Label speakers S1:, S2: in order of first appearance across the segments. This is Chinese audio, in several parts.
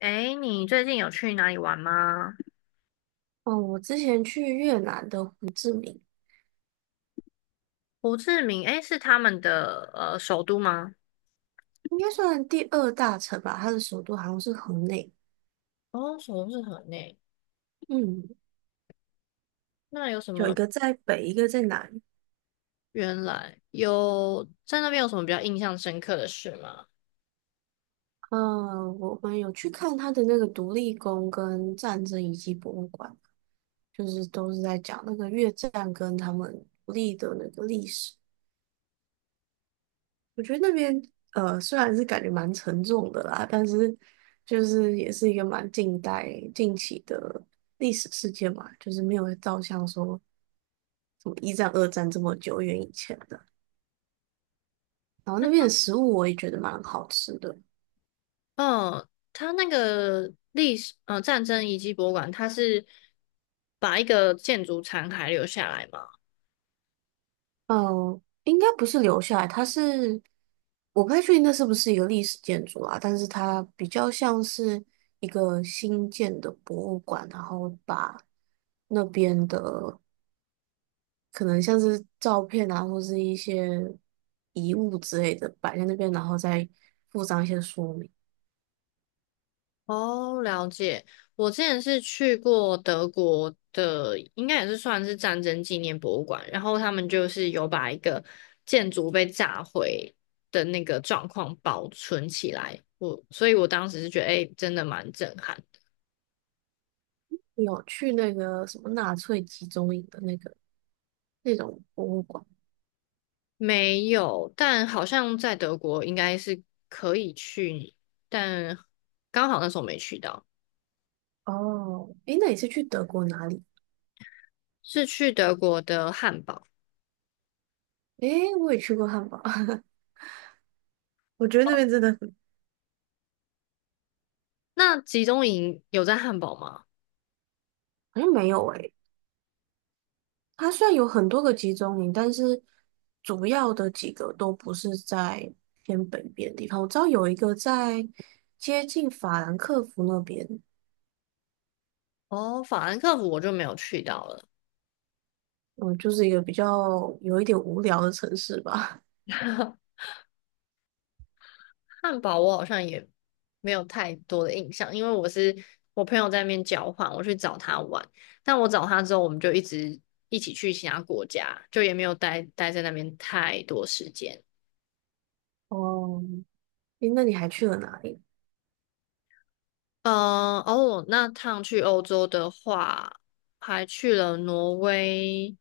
S1: 诶，你最近有去哪里玩吗？
S2: 哦，我之前去越南的胡志明，
S1: 胡志明，诶，是他们的首都吗？
S2: 应该算第二大城吧，它的首都好像是河内。
S1: 哦，首都是河内。
S2: 嗯，
S1: 那有什
S2: 有一
S1: 么？
S2: 个在北，一个在南。
S1: 原来有在那边有什么比较印象深刻的事吗？
S2: 嗯，我们有去看它的那个独立宫跟战争遗迹博物馆，就是都是在讲那个越战跟他们独立的那个历史。我觉得那边虽然是感觉蛮沉重的啦，但是就是也是一个蛮近代近期的历史事件嘛，就是没有照相说什么一战、二战这么久远以前的。然后那边的食物我也觉得蛮好吃的，
S1: 嗯，他那个历史，战争遗迹博物馆，它是把一个建筑残骸留下来吗？
S2: 嗯，应该不是留下来，它是我不太确定那是不是一个历史建筑啊，但是它比较像是一个新建的博物馆，然后把那边的可能像是照片啊，或是一些遗物之类的摆在那边，然后再附上一些说明。
S1: 哦，了解。我之前是去过德国的，应该也是算是战争纪念博物馆，然后他们就是有把一个建筑被炸毁的那个状况保存起来。所以我当时是觉得，哎、真的蛮震撼。
S2: 你有去那个什么纳粹集中营的那个那种博物馆？
S1: 没有，但好像在德国应该是可以去，但刚好那时候没去到，
S2: 哦，诶，那你是去德国哪里？
S1: 是去德国的汉堡。
S2: 诶，我也去过汉堡，我觉得那边真的很，
S1: 那集中营有在汉堡吗？
S2: 好像没有诶。它虽然有很多个集中营，但是主要的几个都不是在偏北边的地方。我知道有一个在接近法兰克福那边，
S1: 哦，法兰克福我就没有去到了。
S2: 嗯，就是一个比较有一点无聊的城市吧。
S1: 汉堡我好像也没有太多的印象，因为我朋友在那边交换，我去找他玩。但我找他之后，我们就一直一起去其他国家，就也没有待在那边太多时间。
S2: 哦，诶，那你还去了哪里？
S1: 嗯，哦，那趟去欧洲的话，还去了挪威、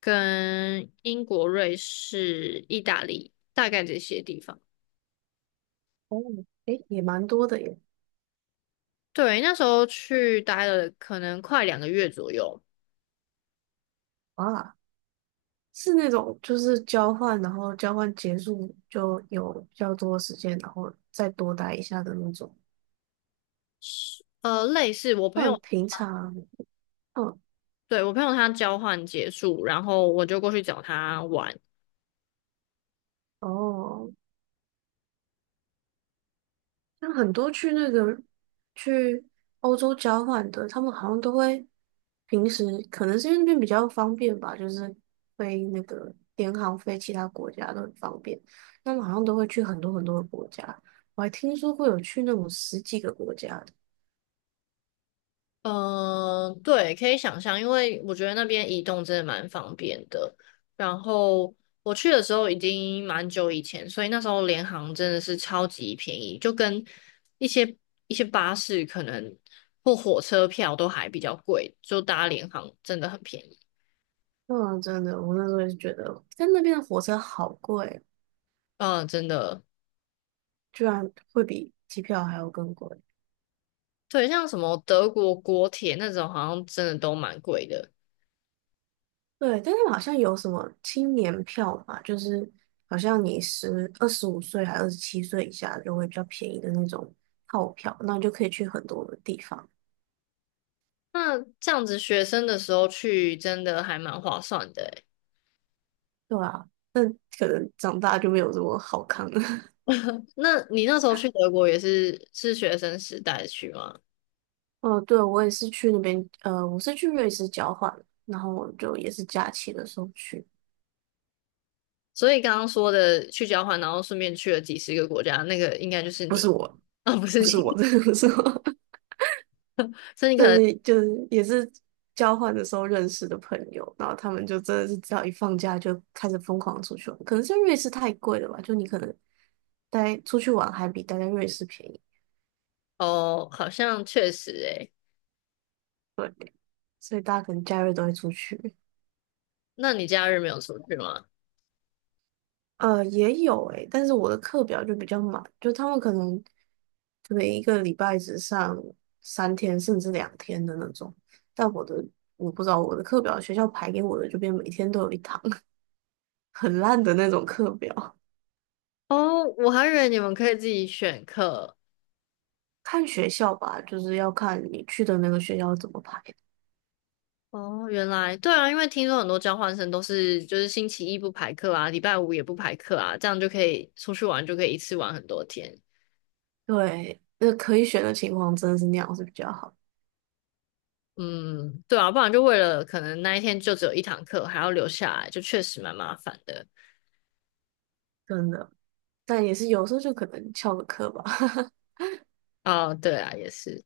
S1: 跟英国、瑞士、意大利，大概这些地方。
S2: 哦，诶，也蛮多的耶。
S1: 对，那时候去待了可能快两个月左右。
S2: 啊，是那种就是交换，然后交换结束就有比较多时间，然后再多待一下的那种。
S1: 呃，类似我
S2: 不
S1: 朋
S2: 然
S1: 友
S2: 平常，嗯，
S1: 对，我朋友他交换结束，然后我就过去找他玩。
S2: 哦，像很多去那个去欧洲交换的，他们好像都会平时可能是因为那边比较方便吧，就是飞那个联航飞其他国家都很方便。他们好像都会去很多很多的国家，我还听说会有去那种十几个国家的。
S1: 嗯、对，可以想象，因为我觉得那边移动真的蛮方便的。然后我去的时候已经蛮久以前，所以那时候联航真的是超级便宜，就跟一些一些巴士可能或火车票都还比较贵，就搭联航真的很便宜。
S2: 嗯，真的，我那时候也是觉得在那边的火车好贵哦，
S1: 嗯、真的，
S2: 居然会比机票还要更贵。
S1: 对，像什么德国国铁那种好像真的都蛮贵的。
S2: 对，但是好像有什么青年票嘛，就是好像你十二15岁还27岁以下就会比较便宜的那种套票，那你就可以去很多的地方，
S1: 那这样子学生的时候去真的还蛮划算的诶。
S2: 对啊，可能长大就没有这么好看了。
S1: 那你那时候去德国也是学生时代去吗？
S2: 哦，对，我也是去那边，呃，我是去瑞士交换，然后就也是假期的时候去，
S1: 所以刚刚说的去交换，然后顺便去了几十个国家，那个应该就是
S2: 不是
S1: 你
S2: 我，
S1: 啊，不是
S2: 不是我，
S1: 你，
S2: 真的不是我。
S1: 所以你可
S2: 但
S1: 能
S2: 是就是也是交换的时候认识的朋友，然后他们就真的是只要一放假就开始疯狂出去玩，可能是因为瑞士太贵了吧，就你可能待出去玩还比待在瑞士便宜，
S1: 哦，好像确实诶。
S2: 所以大家可能假日都会出去。
S1: 那你假日没有出去吗？
S2: 呃，也有诶、但是我的课表就比较满，就他们可能一个礼拜只上3天甚至2天的那种，但我不知道我的课表学校排给我的就变每天都有一堂 很烂的那种课表。
S1: 哦，我还以为你们可以自己选课。
S2: 看学校吧，就是要看你去的那个学校怎么排。
S1: 哦，原来对啊，因为听说很多交换生都是就是星期一不排课啊，礼拜五也不排课啊，这样就可以出去玩，就可以一次玩很多天。
S2: 对，那可以选的情况真的是那样是比较好，
S1: 嗯，对啊，不然就为了可能那一天就只有一堂课，还要留下来，就确实蛮麻烦的。
S2: 真的。但也是有时候就可能翘个课吧。
S1: 哦，对啊，也是。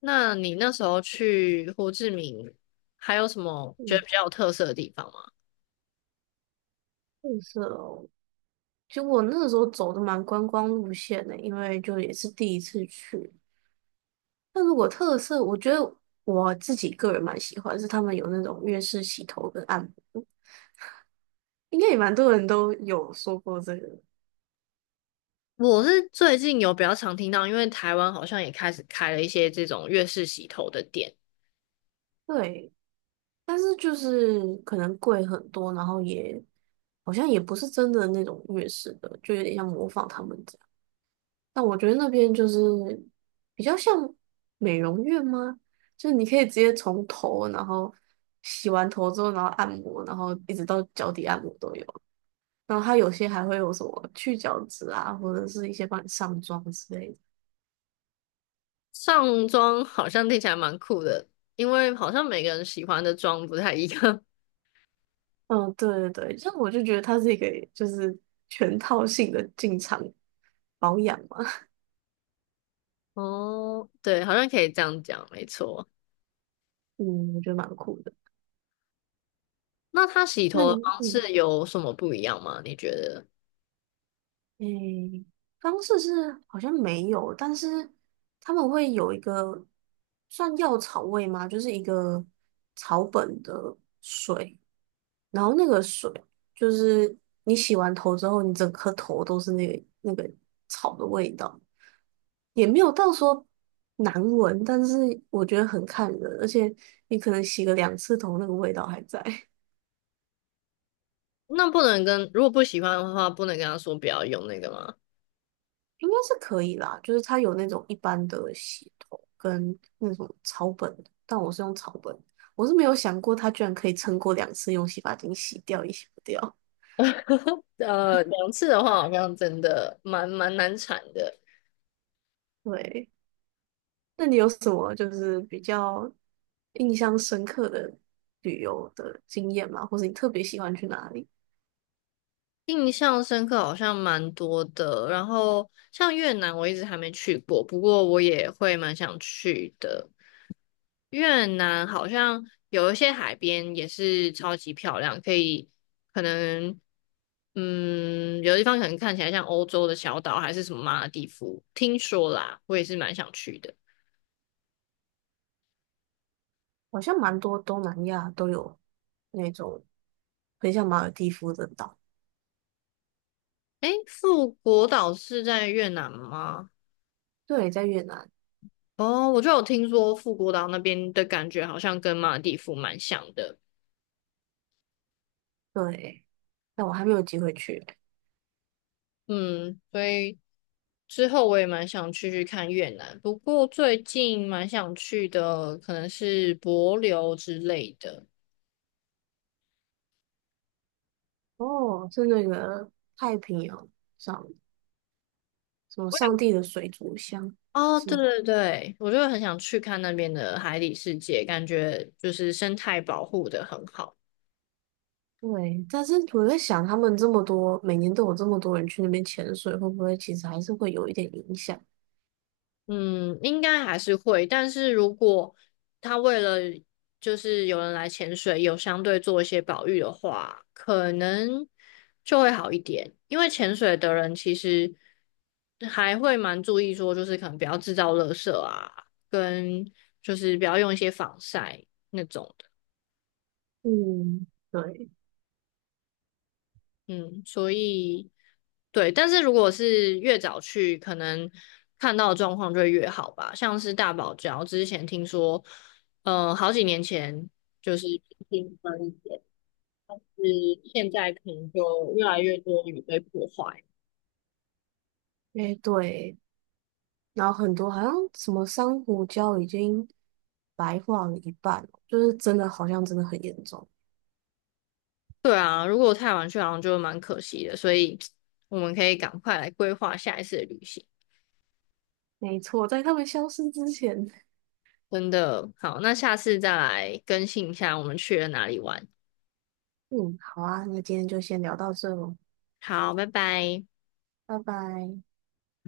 S1: 那你那时候去胡志明，还有什么觉得
S2: 嗯，
S1: 比较有特色的地方吗？
S2: 特色哦。其实我那个时候走的蛮观光路线的，因为就也是第一次去。那如果特色，我觉得我自己个人蛮喜欢，是他们有那种粤式洗头跟按摩，应该也蛮多人都有说过这个。
S1: 我是最近有比较常听到，因为台湾好像也开始开了一些这种粤式洗头的店，
S2: 对，但是就是可能贵很多，然后也好像也不是真的那种粤式的，就有点像模仿他们这样。但我觉得那边就是比较像美容院吗？就是你可以直接从头，然后洗完头之后，然后按摩，然后一直到脚底按摩都有。然后它有些还会有什么去角质啊，或者是一些帮你上妆之类的。
S1: 上妆好像听起来蛮酷的，因为好像每个人喜欢的妆不太一样。
S2: 嗯，对对对，这样我就觉得它是一个就是全套性的进场保养嘛。
S1: 哦，对，好像可以这样讲，没错。
S2: 嗯，我觉得蛮酷的。
S1: 那他洗
S2: 那
S1: 头
S2: 你，
S1: 的方
S2: 嗯，
S1: 式有什么不一样吗？你觉得？
S2: 诶，方式是好像没有，但是他们会有一个算药草味吗？就是一个草本的水，然后那个水就是你洗完头之后，你整颗头都是那个草的味道，也没有到说难闻，但是我觉得很看人，而且你可能洗个2次头，那个味道还在。
S1: 那不能跟，如果不喜欢的话，不能跟他说不要用那个吗？
S2: 应该是可以啦，就是它有那种一般的洗头跟那种草本的但我是用草本的我是没有想过它居然可以撑过两次用洗发精洗掉也洗不掉。
S1: 两次的话好像真的蛮难产的，
S2: 对，那你有什么就是比较印象深刻的旅游的经验吗？或者你特别喜欢去哪里？
S1: 印象深刻好像蛮多的。然后像越南，我一直还没去过，不过我也会蛮想去的。越南好像有一些海边也是超级漂亮，可能有的地方可能看起来像欧洲的小岛，还是什么马尔地夫，听说啦，我也是蛮想去的。
S2: 好像蛮多东南亚都有那种很像马尔地夫的岛，
S1: 诶，富国岛是在越南吗？
S2: 对，在越南，
S1: 哦，我就有听说富国岛那边的感觉好像跟马尔地夫蛮像的，
S2: 对，但我还没有机会去。
S1: 嗯，所以之后我也蛮想去看越南，不过最近蛮想去的可能是帛琉之类的。
S2: 哦，是那个太平洋上什么上帝的水族箱
S1: 哦，
S2: 是
S1: 对
S2: 吗？
S1: 对对，我就很想去看那边的海底世界，感觉就是生态保护的很好。
S2: 对，但是我在想，他们这么多，每年都有这么多人去那边潜水，会不会其实还是会有一点影响？
S1: 嗯，应该还是会，但是如果他为了就是有人来潜水，有相对做一些保育的话，可能就会好一点。因为潜水的人其实还会蛮注意说，就是可能不要制造垃圾啊，跟就是不要用一些防晒那种。
S2: 嗯，对，
S1: 嗯，所以对，但是如果是越早去，可能看到的状况就会越好吧。像是大堡礁之前听说，好几年前就是平分一点，是现在可能就越来越多鱼被破坏。
S2: 诶，对，然后很多好像什么珊瑚礁已经白化了一半了就是真的好像真的很严重。
S1: 对啊，如果太晚去，好像就蛮可惜的，所以我们可以赶快来规划下一次的旅行。
S2: 没错，在他们消失之前，
S1: 真的好，那下次再来更新一下我们去了哪里玩。
S2: 嗯，好啊，那今天就先聊到这喽，
S1: 好，拜拜。
S2: 拜拜。